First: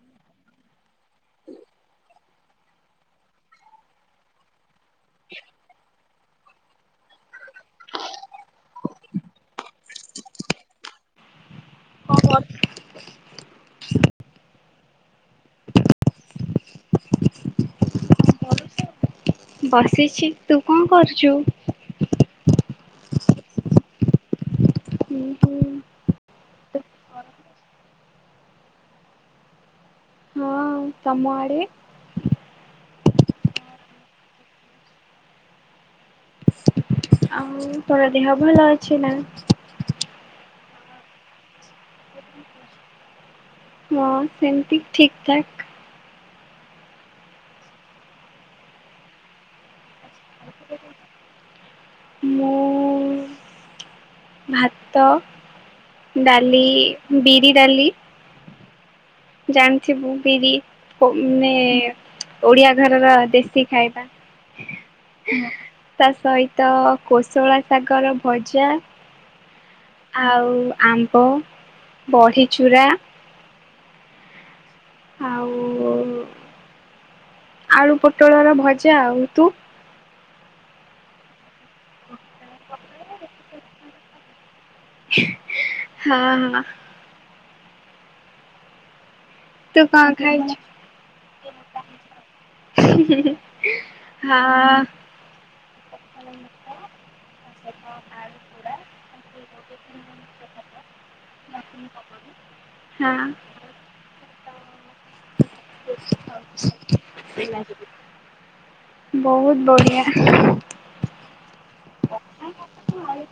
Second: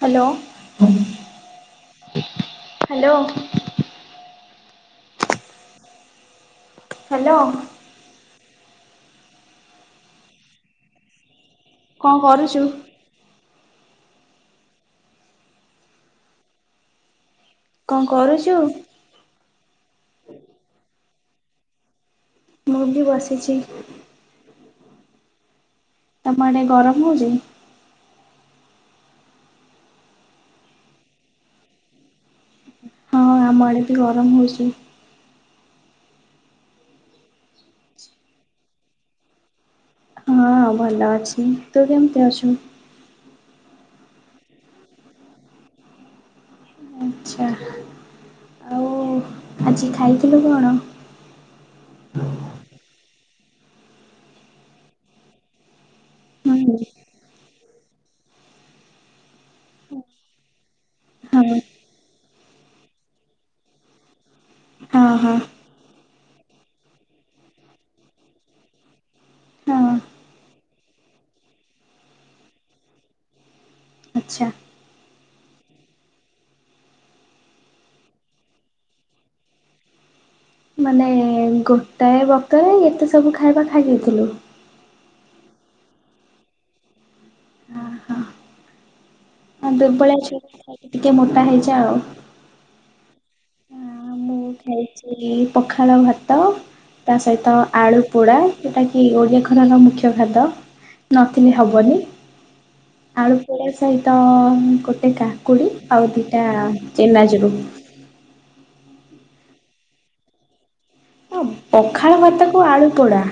Hello. Hello. Hello. କଣ କରୁଛୁ? କଣ କରୁଛୁ? ବସିଛି, ତୁ କଣ କରୁଛୁ? ମୁଁ ବି ବସିଛି। ତମଆଡେ ଗରମ ହୋଉଚି? ତମଆଡ଼େ? ହଁ ଆମ ଆଡ଼େ ବି ଗରମ ହେଉଚି। ଆଉ ତୋର ଦେହ ଭଲ ଅଛି ନା? ହଁ ଭଲ ଅଛି, ତୁ କେମିତି ଅଛୁ? ହଁ ସେମିତି ଠିକ ଠାକ। ଆଚ୍ଛା ଆଉ ଆଜି ଖାଇଥିଲୁ କଣ? ତ ଡାଲି ହୁଁ ବିରି ଡାଲି। ହଁ ଜାଣିଥିବୁ ବିରି ମାନେ ହଁ ଓଡିଆ ଘରର ଦେଶୀ ଖାଇବା। ହଁ ହଁ। ତା ସହିତ କୋଶଳା ଶାଗର ଭଜା। ଆଉ ଆମ୍ବ ବଢିଚୂୁରା। ଆଚ୍ଛା। ଆଉ ଆଳୁ ପୋଟଳ ର ଭଜା ଆଉ, ତୁ? ମାନେ ଗୋଟାଏ ବତ ଏତେ ସବୁ ଖାଇବା ଖାଇ ଯାଇଥିଲୁ ହଁ। ହଁ ହଁ ତୁ କଣ ଦୁର୍ବଳିଆ ଛ ଖାଇଛୁ? ଖାଇ ଟିକେ ମୋଟା ହେଇଯା ଆଉ। ହ ମୁଁ ହଁ ଖାଇଛି ପଖାଳ ଭାତ। ତା ସହିତ ଆଳୁ ପୋଡା ଯଉଟା କିି ଓଡିଆ ଘରେ ମୁଖ୍ୟ ଖାଦ୍ୟ। ନଥିଲେ ହବନି। ହଁ ଆଳୁ ପୋଡ ସହିତ ଗୋଟେ କାକୁଡି ଆଉ ଦିଟା ଚେନାଚୁର। ହୁଁ। ବହୁତ ବଢିଆ। ହ ପଖାଳ ଭାତକୁ ଆଳୁ ପୋଡା।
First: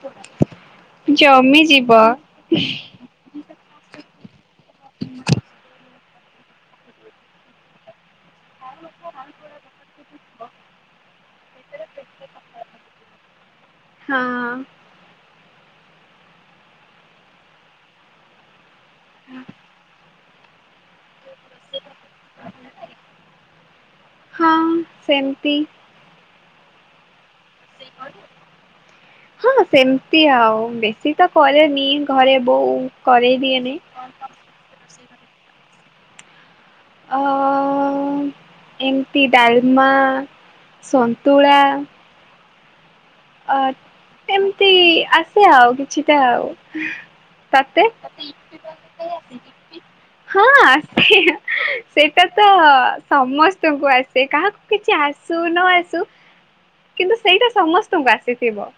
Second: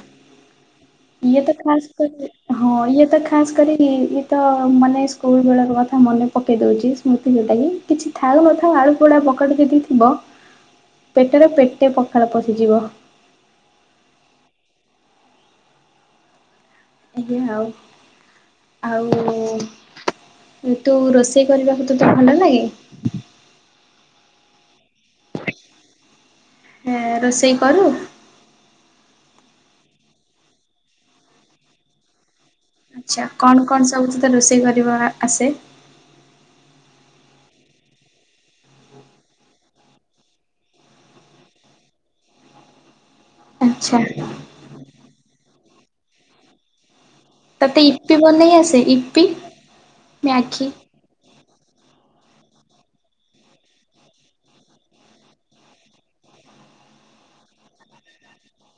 ଇଏ ତ ଜମି ଯିବ। ଖାସ କରି ହଁ ଇଏ ତ ଖାସ କରି ତ ମାନେ ସ୍କୁଲ ବେଳର କଥା ମନେ ପକାଇ ଦେଉଛି ସ୍ମୃତି ଯେଉଁଟାକି କି ଥାଉ ନଥାଉ ଆଳୁ ପୋଡ଼ ପକଟେ ଯଦି ଥିବ। ପେଟରେ ପେଟେ ପଖରେ ପଶିଯିବ। ହଁ ଆଉ ଆଉ ତୁ ରୋଷେଇ କରିବାକୁ ତ ତ ଭଣ୍ଡ ଲାଗେ। ହଁ ସେମତି। ହଁ ରୋଷେଇ କରୁ ହଁ ସେମତି ଆଉ ବେଶୀ ତ କରେନି ଘରେ। ବୋଉ ଆଚ୍ଛା କରେଇ କଣ ଦିଏନି। କଣ ସବୁ ତିକ ରୋଷେଇ କରିବା ଆସେ? ଅ ଅ ଅ ଏମିତି ଡାଲମା, ସନ୍ତୁଳା ଅ ଆଚ୍ଛା ଏମିତି ଆସେ ଆଉ କିଛିଟା ଆଉ। ତୋତେ ତତେ ଇପି ବନେଇ ଆସେ ଇପି ହଁ ମ୍ୟାଗି? ଆସେ। ସେଇଟା ତ ସମସ୍ତଙ୍କୁ ଆସେ କାହାକୁ କିଛି ଆସୁ ନ ଆସୁ। କିନ୍ତୁ ସେଇଟା ସମସ୍ତଙ୍କୁ ଆସିଥିବ।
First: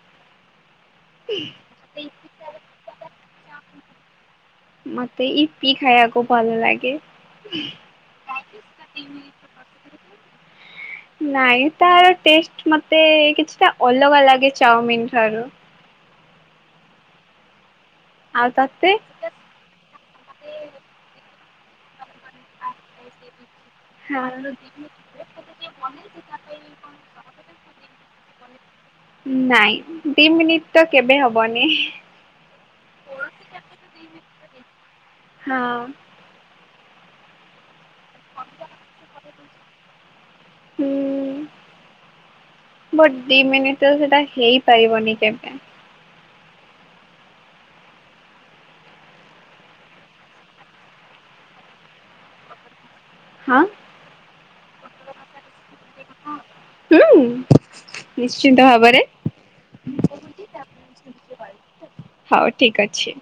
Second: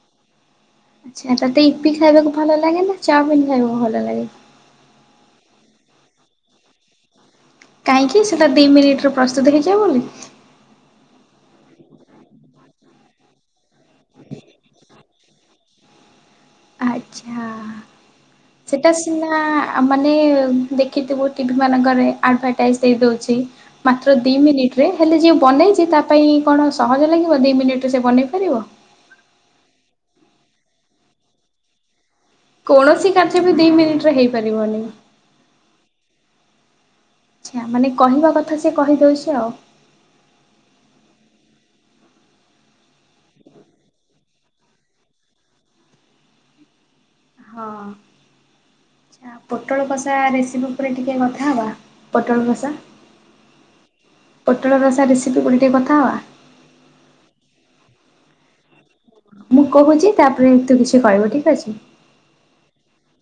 ଆଚ୍ଛା ତାେତେ ଇପି ଖାଇବାକୁ ଭଲ ଲାଗେ ନା ଚାଉମିନ୍ ଖାଇବାକୁ ଭଲ ଲାଗେ। ମତେ ଇପି ଖାଇବାକୁ ଭଲ ଲାଗେ। କାହିଁକି ସେଇଟା ଦି ମିନିଟ୍ ରେ ପ୍ରସ୍ତୁତ ହେଇଯିବ ବୋଲି। ନାଇଁ ତାର ଟେଷ୍ଟ୍ ମତେ କିଛିଟା ଅଲଗା ଲାଗେ ଚାଉମିନ। ସାରୁ ଆଚ୍ଛା। ଆଉ ସେଟା ତତେ? ସିନା ମାନେ ଦେଖିଥିବୁ ଟିଭି ମାନଙ୍କରେ ଆଡାଭାଟାଇସି ଦେଇଦଉଚି ମାତ୍ର ଦିଇ ମିନିଟ୍ ରେ ହେଲେ ଯିଏ ବନେଇଛି ତା ପାଇଁ କଣ ସହଜ ଲାଗି ବ ଦି ମିନିଟ୍ ରେ ସେ ବନେଇ ପାରିବ। ନାଇଁ। ଦି ମିନିଟ୍ ତ କେବେ ହବନି। କୌଣସି କାର୍ଯ୍ୟ ବି ଦି ମିନିଟ୍ ରେ ହେଇପାରିବନି। ହଁ ଆଚ୍ଛା ମାନେ କହିବା କଥା ସେ କହିଦଉଛି ଆଉ। ବଟ୍ ଦି ମିନିଟ୍ ରେ ସେଟା ହେଇପାରିବନି କେବେ। ହଁ। ଆଚ୍ଛା ପୋଟଳ କଷା ରେସିପି ଉପରେ ଟିକେ କଥା ହବା ପୋଟଳ କଷା ହଁ। ପୋଟଳ ରସା ରେସିପି ଉପରେ ଟିକେ କଥା ହବା। ହୁଁ ନିଶ୍ଚିନ୍ତ ଭାବରେ। ମୁଁ କହୁଛି ତାପରେ ତୁ କିଛି କହିବୁ ଠିକ୍ ଅଛି। ଠିକ୍ ଅଛି।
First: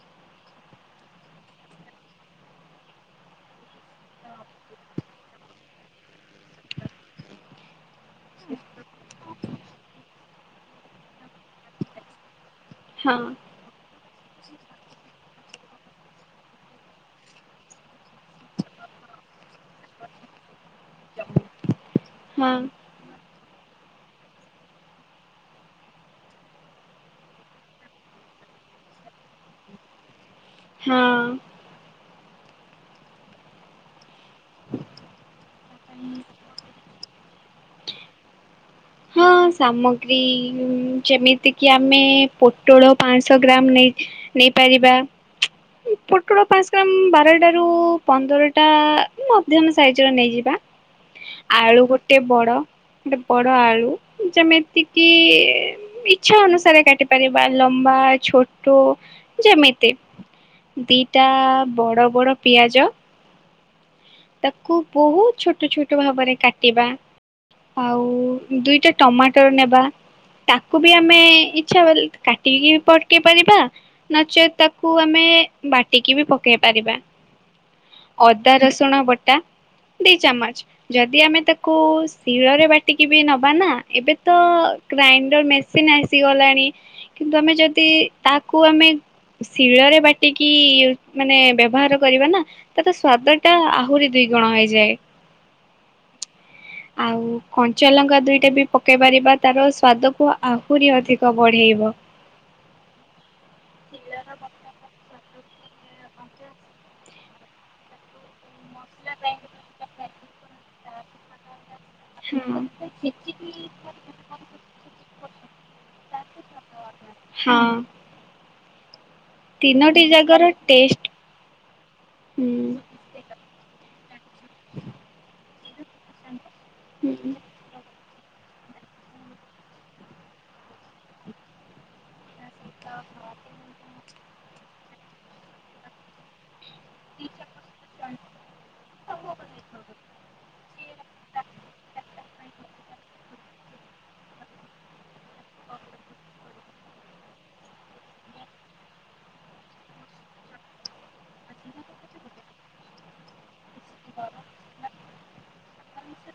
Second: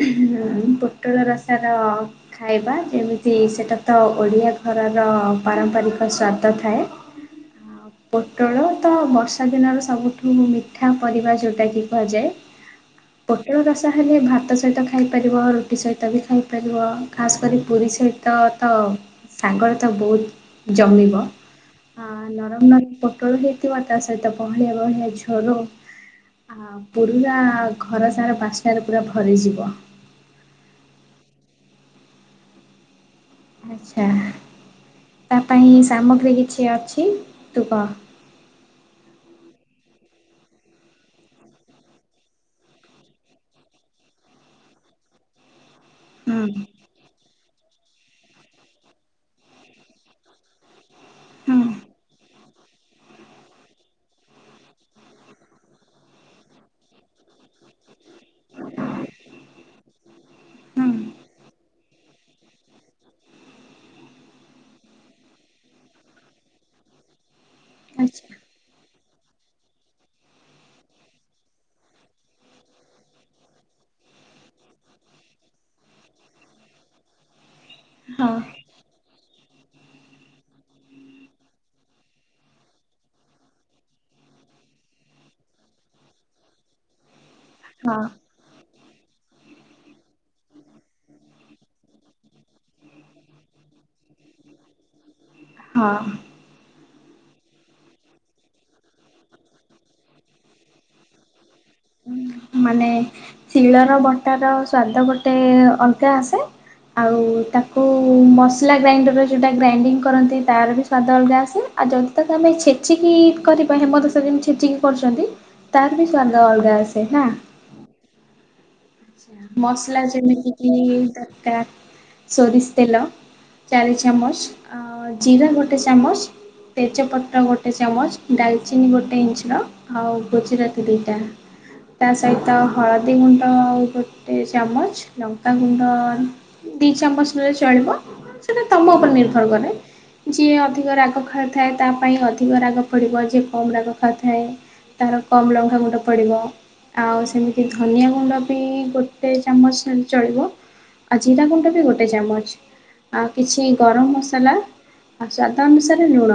ହୁଁ ପୋଟଳ ରସା ର ଖାଇବା ଯେମିତି ସେଟା ତ ଓଡ଼ିଆ ଘ ଘରର ପାରମ୍ପାରିକ ସ୍ଵାଦ ଥାଏ। ପୋଟଳ ତ ବର୍ଷା ଦିନର ସବୁଠୁ ମିଠା ପରିବା ଯୋଉଟା କି କୁହାଯାଏ। ହଁ ପୋଟଳ ରସା ଖାଲି ଭାତ ସହିତ ଖାଇପାରିବ ରୁଟି ସହିତ ବି ଖାଇପାରିବ ଖାସ୍ କରି ପୁରୀ ସହିତ ତ ସାଙ୍ଗରେ ତ ବହୁତ୍ ଜମିବ ହଁ ନରମ ନରମ ପୋଟଳ କୁ [unintelligible] ତା ସହିତ ବହଳିଆ ବହଳିଆ ଝୋଳ ଆ ପୁରି ରା ଘର ସାରା ବାସ୍ନାରେ ପୁରା ଭରିଯିବ। ହଁ। ଆଚ୍ଛା ତା ପାଇଁ ସାମଗ୍ରୀ କିଛି ଅଛି ତୁ କହ। ହଁ ସାମଗ୍ରୀ ଯେମିତି କିି ଆମେ ପୋଟଳ ପାଁଶହ ଗ୍ରାମ ନେଇ ନେଇପାରିବା। ପୋଟଳ ହୁଁ ପାଁଶ ଗ୍ରାମ୍ ବାରଡା ରୁ ପନ୍ଦର ଟା ମଧ୍ୟମ ସାଇଜିର ନେଇଯିବା। ହୁଁ ଆଳୁ ଗୋଟେ ବଡ଼ ପଟ ଯେମିତିକି ଇଛା ଅନୁସାରେ କାଟି ପାରିବା ଲମ୍ବା, ଛୋଟ ଯେମିତି ହୁଁ ଦିଟା ବଡ଼ ବଡ଼ ପିଆଜ ତାକୁ ବହୁତ୍ ଛୋଟ ଛୋଟ ଭାବରେ କାଟିବା ଆଉ ଆଚ୍ଛା ଦୁଇଟା ଟମାଟର ନେବା। ତାକୁ ବି ଆମେ ଇଚ୍ଛା କାଟିକି ପକେଇପାରିବା ନଚେତ୍ ତାକୁ ଆମେ ବାଟିକି ବି ପକେଇ ପାରିବା, ହଁ ଅଦା ରସୁଣ ବଟା ଦି ଚାମଚ ଯଦି ଆମେ ତାକୁ ଶିଳରେ ବାଟିକି ବି ନବା ନା ଏବେ ତ ଗ୍ରାଇଣ୍ଡର ମେସିନ ଆସିଗଲାଣି କିନ୍ତୁ ଆମେ ଯଦି, ହଁ ତାକୁ ଆମେ ଶିଳରେ ବାଟିକି ମାନେ ବ୍ୟବହାର କରିବା ନା ତା ତ ସ୍ଵାଦ ଟ ଆହୁରି ଦୁଇ ଗୁଣ ହେଇଯାଏ। ହଁ। ଆଉ କଞ୍ଚାଲଙ୍କା ଦୁଇଟା ବି ପକେଇ ପାରିବା ତାର ସ୍ଵାଦକୁୁ ଆହୁରି ଅଧିକ ବଢେଇବ। ମାନେ ଶିଳର ବଟାର ସ୍ଵାଦ [unintelligible] ବର୍ ଗୋଟେ ଅଲଗା ଆସେ ଆଉ ତାକୁ ମସଲା ଗ୍ରାଇଣ୍ଡର ଯେଉଁଟା ଗ୍ରାଇଙ୍ଗ୍ କରନ୍ତି ତାର ବି ସ୍ଵାଦ ଅଲଗା ଆସେ। ଆଉ ଯଦି ତାକୁ ଆମେ ହଁ। ଛେଚିକି କରିବା ହଁ ହେମଦସ୍ତା ଯେମିତି ଛେଚିକି କରୁଛନ୍ତି ତାର ବି ସ୍ଵାଦ ଅଲଗା ଆସେ ନା। ମସଲା ତିନୋଟି ଜାଗାର ଯେମିତି କି ଟେଷ୍ଟ ହୁଁ। ସୋରିଷ ତେଲ ଚାଳିଶ ଚାମଚ ଜିରା ଗୋଟେ ଚାମଚ ହୁଁ। ତେଜପତ୍ର ଗୋଟେ ଚାମଚ ଡାଲଚିନି ଗୋଟେ ଇଞ୍ଚର ଆଉ ଗୁଜୁରାତି ଦୁଇଟା ତା ସହିତ ହଳଦୀ ଗୁଣ୍ଡ ଆଉ ଗୋଟେ ଚାମଚ ଲଙ୍କାଗୁଣ୍ଡ ଦି ଚାମଚ ନଲେ ଚଳିବ, ସେଟା ତମ ଉପରେ ନିର୍ଭର କରେ। ଯିଏ ଅଧିକ ରାଗ ଖାଇଥାଏ ତା ପାଇଁ ଅଧିକ ରାଗ ପଡିବ ଯେ। କମ୍ ରାଗ ଖାଉଥାଏ ତାର କମ୍ ଲଙ୍କାାଗୁଣ୍ଡ ପଡ଼ିବ ଆଉ ସେମିତି ଧନିଆ ଗୁଣ୍ଡ ବି ଗୋଟେ ଚାମଚ ଚଳିବ, ଆଉ ଜିରା ଗୁଣ୍ଡ ବି ଗୋଟେ ଚାମଚ। ଆଉ କିଛି ଗରମ ମସଲା ଆଉ ସ୍ଵାଦ ଅନୁସାରେ ଲୁଣ।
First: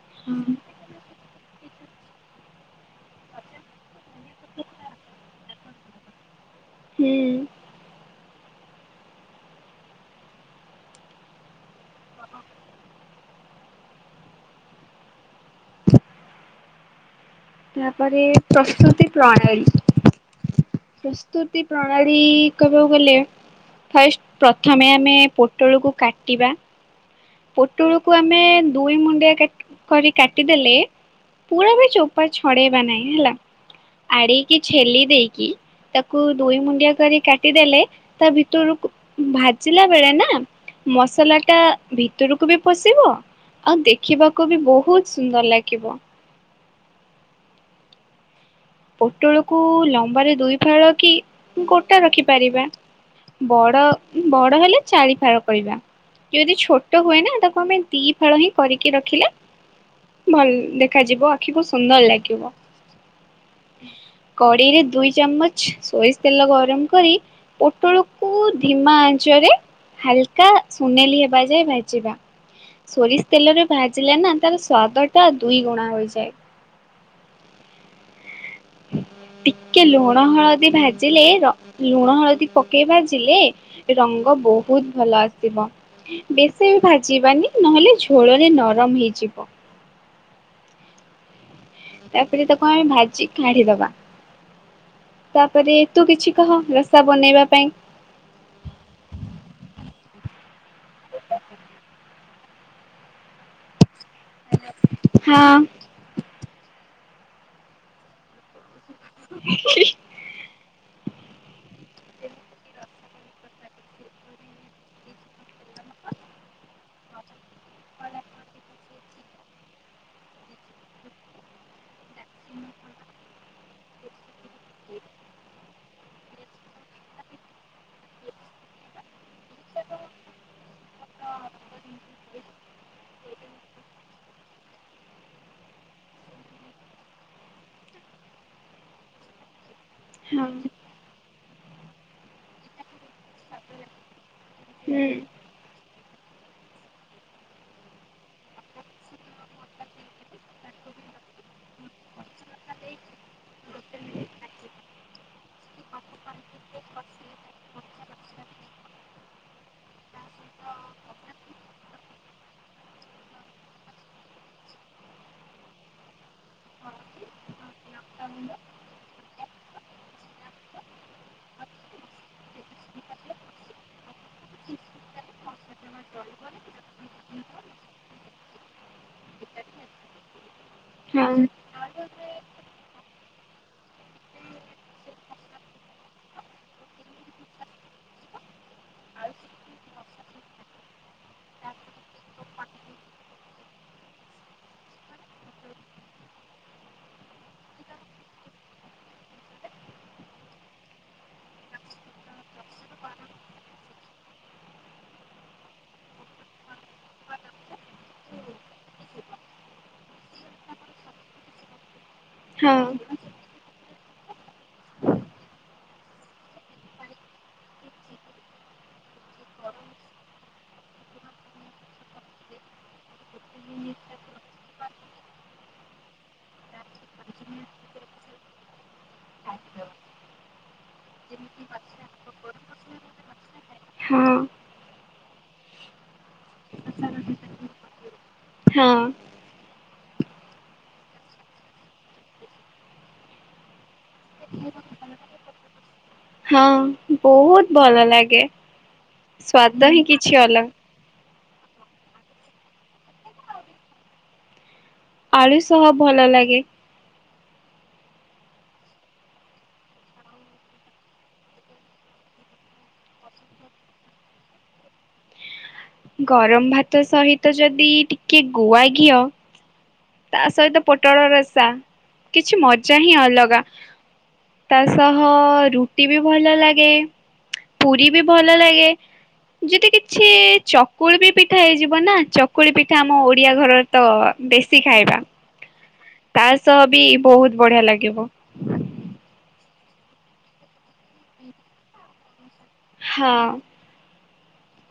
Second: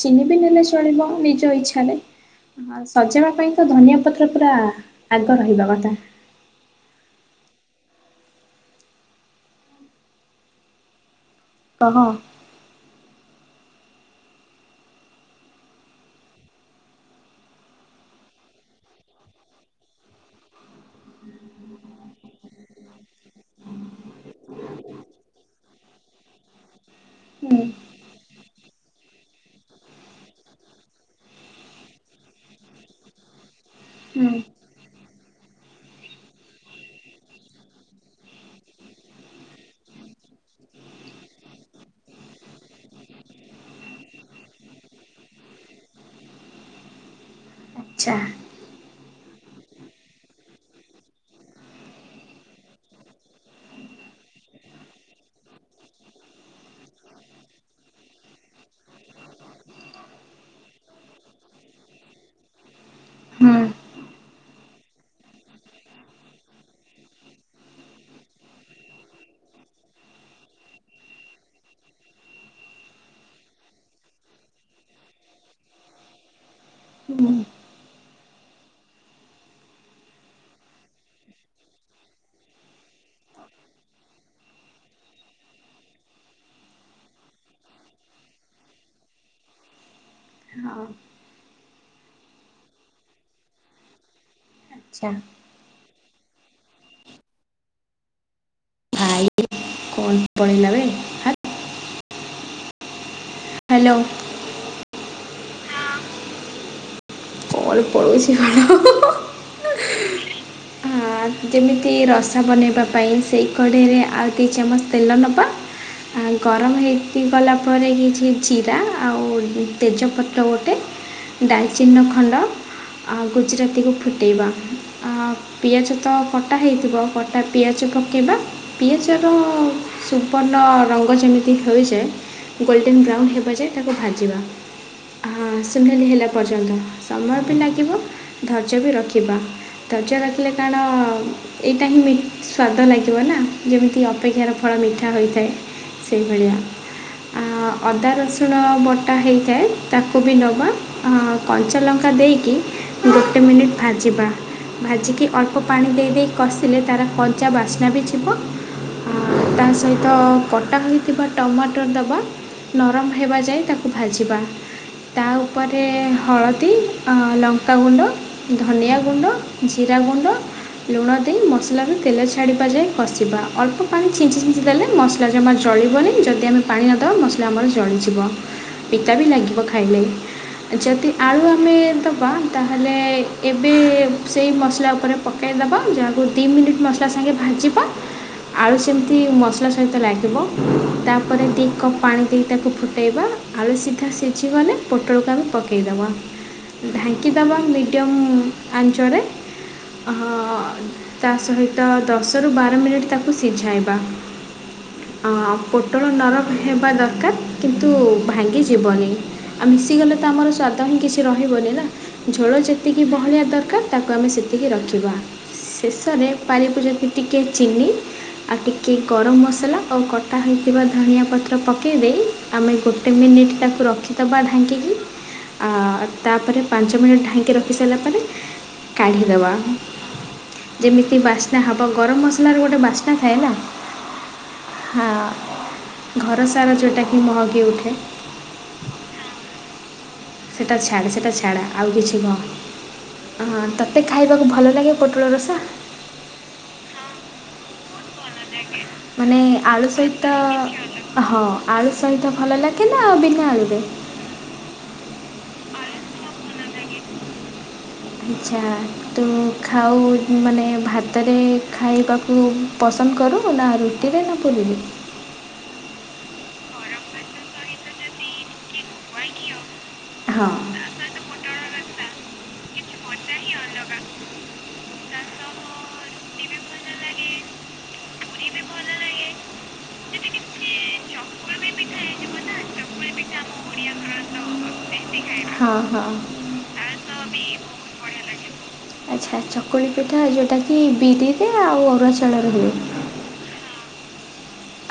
ଚିନି ହଁ। ନେଲେ ଚଳିବ ନିଜ ଇଚ୍ଛାରେ। ସଜବା ପାଇଁ ତ ଧନିଆ ପତ୍ର ପୁରା ଆଗ ରହିବା କଥା। ହୁଁ। କହ ତାପରେ ପ୍ରସ୍ତୁତି ପ୍ରଣାଳି। ପ୍ରସ୍ତୁତି ପ୍ରଣାଳୀ କବ ଗଲେ ଫାଷ୍ଟ ପ୍ରଥମେ ଆମେ ପୋଟଳକୁ କାଟିବା। ହୁଁ ପୋଟୁଳକୁ ଆମେ ଦୁଇ ମୁଣ୍ଡିଆ କରି କାଟିଦେଲେ ପୁରା ବି ଚୋପା ଛଡେଇବା ନାହିଁ ହେଲା ହୁଁ ଆଡେଇକି ଛେଲି ଦେଇକି ତାକୁ ଦୁଇ ମୁଣ୍ଡିଆ କରି କାଟିଦେଲେ ତା ଭିତରକୁ ଭାଜିଲା ବେଳେ ନା ମସଲା ଟା ଭିତରକୁ ବି ପଶିବ ଆଉ ଦେଖିବାକୁ ବି ବହୁତ ସୁନ୍ଦର ଲାଗିବ। ଆଚ୍ଛା। ପୋଟଳକୁ ଲମ୍ବାରେ ଦୁଇ ଫାଳ କି ଗୋଟା ରଖିପାରିବା। ବଡ ବଡ ହେଲେ ଚାରି ଫାଳ କରିବା। ଯଦି ଛୋଟ ହୁଏ ନା ତାକୁ ଆମେ ଦି ଫାଳ ହିଁ କରିକି ରଖିଲେ ଭଲ ଦେଖାଯିବ ଆଖିକୁ ସୁନ୍ଦର ଲାଗିବ। ହୁଁ [inaudible] କଡେଇରେ ଦୁଇ ଚାମଚ ସୋରିଷ ତେଲ ଗରମ କରି ପୋଟଳକୁ ଧିମା ଆଁ ଚଂ ରେ ହାଲକା ସୁନେଲି ହେବା ଯାଏ ଭାଜିବା। ସୋରିଷ ତେଲରେ ଭାଜିଲେ ନା ତାର ସ୍ଵାଦ ଟା ଦୁଇ ଗୁଣା ହୋଇଯାଏ। ହଁ। [inaudible] ଟିକେ ଲୁଣ ହଳଦୀ ଭାଜିଲେ ଲୁଣ ହଳଦୀ ପକେଇ ଭାଜିଲେ ରଙ୍ଗ ବହୁତ ଭଲ ଆସିବ। ବେଶି ବି ଭାଜିବାନି ନହେଲେ ଝୋଳରେ ନରମ ହେଇଯିବ। ହଉ। ତାପରେ ତାକୁ ଆମେ ଭାଜି କାଢିଦବା। ଆଚ୍ଛା ତାପରେ ତୁ କିଛି କହ ରାସ୍ତା ବନେଇବା ପାଇଁ କଣ ପଳେଇଲାବେ? ହ୍ୟାଲୋ। ହଁ‌। କଲ୍ ପଳେଇଛି କଣ। [inaudible] ହଁ, ଯେମିତି ରସ ବନେଇବା ପାଇଁ ସେଇ କଡେଇରେ ଆଉ ଦି ଚାମଚ ତେଲ ନବା। ଆଁ ଗରମ ହେଇଗଲା ପରେ କିଛି ଜିରା ଆଉ ତେଜପତ୍ର ଗୋଟେ ଡାଲଚିନ ଖଣ୍ଡ ଆଁ ଗୁଜୁରାତିକୁ ଫୁଟେଇବା, ଆଁ ପିଆଜ ତ କଟା ହେଇଥିବ କଟା ପିଆଜ ପକେଇବା, ପିଆଜର ସୁବର୍ଣ୍ଣ ରଙ୍ଗ ଯେମିତି ହୋଇଯାଏ ଗୋଲ୍ଡେନ୍ ବ୍ରାଉନ୍ ହେବା ଯାଏ ତାକୁ ଭାଜିବା, ହାଁ ସୁନେଲି ହେଲା ପର୍ଯ୍ୟନ୍ତ। ସମୟ ବି ଲାଗିବ ଧୈର୍ଯ୍ୟ ବି ରଖିବା, ଧୈର୍ଯ୍ୟ ରଖିଲେ ହଁ। କାରଣ ଏଇ ଏଟା ହିଁ ସ୍ୱାଦ ଲାଗିବ ନା, ଯେମିତି ଅପେକ୍ଷାର ଫଳ ହୁଁ ମିଠା ହୋଇଥାଏ। ସେଇଭଳିଆ। ଆଁ ଅଦା ରସୁଣ ବଟା ହେଇଥାଏ ତାକୁ ବି ନବା ଆଁ କଞ୍ଚା ଲଙ୍କା ଦେଇକି ଗୋଟେ ମିନିଟ୍ ଭାଜିବା। ଭାଜିକି ଅଳ୍ପ ପାଣି ଦେଇ ଦେଇ କଷିଲେ ତାର କଞ୍ଚା ବାସ୍ନା ବି ଯିବ ଆଁ ତା ସହିତ କଟା ହୋଇଥିବା ଟମାଟର ଦବା। ନରମ ହେବା ଯାଏ ତାକୁ ଭାଜିବା, ତା ଉପରେ ହଳଦୀ ଆଁ ଲଙ୍କାଗୁଣ୍ଡ, ଧନିଆ ଗୁଣ୍ଡ, ଜିରା ଗୁଣ୍ଡ ଲୁଣ ଦେଇ ମସଲାରୁ ତେଲ ଛାଡ଼ିବା ଯାଏ କଷିବା ଅଳ୍ପ ପାଣି ଛିଞ୍ଚି ଛିଞ୍ଚି ଦେଲେ ମସଲା ଜମା ଜ ଜଳିବନି ଯଦି ଆମେ ପାଣି ନ ଦବା ମସଲା ଆମର ଜଳିଯିବ ପିତା ବି ଲାଗିବ ଖାଇଲେ। ଯଦି ଆଳୁ ହଁ ଆମେ ଦବା ତାହେଲେ ଏବେ ସେଇ ମସଲା ଉପରେ ପକେଇ ଦବା ଯାହାକୁ ଦି ମିନିଟ୍ ମସ୍ ଲା ସଙ୍ଗେ ଭାଜିବା। ଆଳୁ ସେମିତି ମସଲା ସହିତ ଲାଗିବ ତାପରେ ଦି କପ୍ ପାଣି ଦେଇ ତାକୁ ଫୁଟେଇବା। ଆଳୁ ସିଧା ସିଝିଗଲେ ପୋଟଳକୁ ଆମେ ପକେଇଦବା। ଢାଙ୍କିଦବା ମିଡ଼ିଅମ୍ ଆଞ୍ଚରେ। ହଁ ତା ସହିତ ଦଶରୁ ବାର ମିନିଟ୍ ତାକୁ ସିଝାଇବା। ଆଁ ପୋଟଳ ନରମ ହେବା ଦରକାର କିନ୍ତୁ ଭାଙ୍ଗି ଯିବନି ଆମ୍ ମିଶିଗଲେ ତ ଆମର ସ୍ୱାଦ ହିଁ କିଛି ରହିବନି ନା ଝୋଳ ଯେତିକି ହଁ। ବହଳିଆ ଦରକାର ତାକୁ ଆମେ ସେତିକି ରଖିବା ଶେଷରେ ପାରିବ ଯଦି ଟିକିଏ ଚିନି ଆଉ ଟିକେ ଗରମ ମସଲା ଆଉ କଟା ହୋଇଥିବା ଧଣିଆ ପତ୍ର ପକେଇ ଦେଇ ଆମେ ଗୋଟେ ମିନିଟ୍ ମିନିଟ୍ ତାକୁ ରଖିଦବା ଢାଙ୍କିକି ଆ ତା ପରେ ପାଞ୍ଚ ମିନିଟ୍ ଢାଙ୍କି ରଖି ସାରିଲା ପରେ କାଢ଼ିଦବା। ଯେମିତି ବାସ୍ନା ହବ ଗରମ ମସଲାର ଗୋଟେ ବାସ୍ନା ଥାଏ ନା। ହଁ। ହଁ ଘର ସାରା ଯୋଉଟାକି ମହକି ଉଠେ। ହଁ। ସେଟା ଛାଡେ ସେଟା ଛାଡେ ଆଉ କିଛି କହ। ହଁ ତୋତେ ଖାଇବାକୁ ଭଲ ଲାଗେ ପୋଟଳ ରସା? ହଁ ବହୁତ ଭଲ ଲାଗେ। ମାନେ ଆଳୁ ସ୍ଵାଦ ହିଁ ସହିତ କିଛି ଅଲଗା ହଁ ଆଳୁ ସହିତ ଭଲ ଲାଗେ, ନା ବିନା ଆଳୁରେ? ଆଳୁ ସହ ଭଲ ଲାଗେ। ଆଛା ତୁ ଖାଉ, ମାନେ ଭାତରେ ଖାଇବାକୁ ପସ୍ ନ୍ଦ କରୁ ନା ରୁଟିରେ ନା ପୁରିରେ? ଗରମ ଭାତ ସହିତ ଯଦି ଟିକେ ଗୁଆ ଘିଅ। ତା ହଁ ସହିତ ପୋଟଳ ରସା କିଛି ମଜା ହିଁ ଅଲଗା ତା ସହ ରୁଟି ବି ଭଲ ଲାଗେ ପୁରି ବି ଭଲ ଲାଗେ। ଯିଦି କିଛି ଚକୁଳି ବି ପିଠା ହେଇଯିବ ନା। ଚକୁଳି ପିଠା ଆମ ଓଡିଆ ଘରର ତ ବେଶୀ ତି ଖାଇବା ହଁ ହଁ ତା ସହ ବି ବହୁତ ବଢିଆ ଲାଗିବ। ଆଚ୍ଛା ଚକୁଳି ପିଠା ଯେଉଁଟାକି ବିରିରେ ଆଉ ଅରୁଆ ଚାଉଳ ରେ ହୁଏ। ହଁ।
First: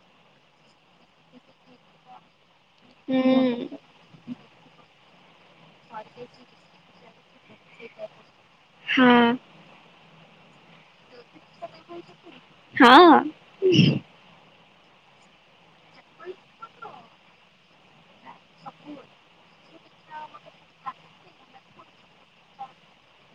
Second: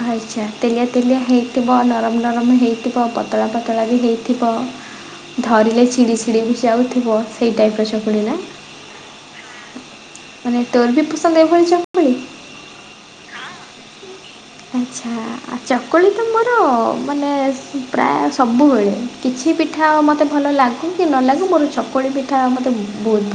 ଆଚ୍ଛା ତେଲିଆ ତେଲିଆ ହେଇଥିବ। ନରମ ନରମ ହେଇ ଥିବ ପତଳା ହୁଁ ପତଳା ବି ହେଇଥିବ। ଧରିଲେ ଛିଡି ଛିଡ଼ି ବି ଯାଉଥିବ ସେଇ ଟାଇପର ଚକୁଳି ନା। ହଁ। ମାନେ ତୋର ବି ପସନ୍ଦ ଏଇଭଳି ଚକୁଳି। ହଁ। ଆଚ୍ଛା ଆ ଚକୁଳି ତ ମୋର ମାନେ ପ୍ରାୟ ସବୁବେଳେ କିଛି ପିଠା ମୋତେ ଭଲ ଲାଗୁ କି ନ ଲାଗୁ ମୋର ଚକ ଚକୁଳି ପିଠା ମତେ ବହୁତ ଭଲ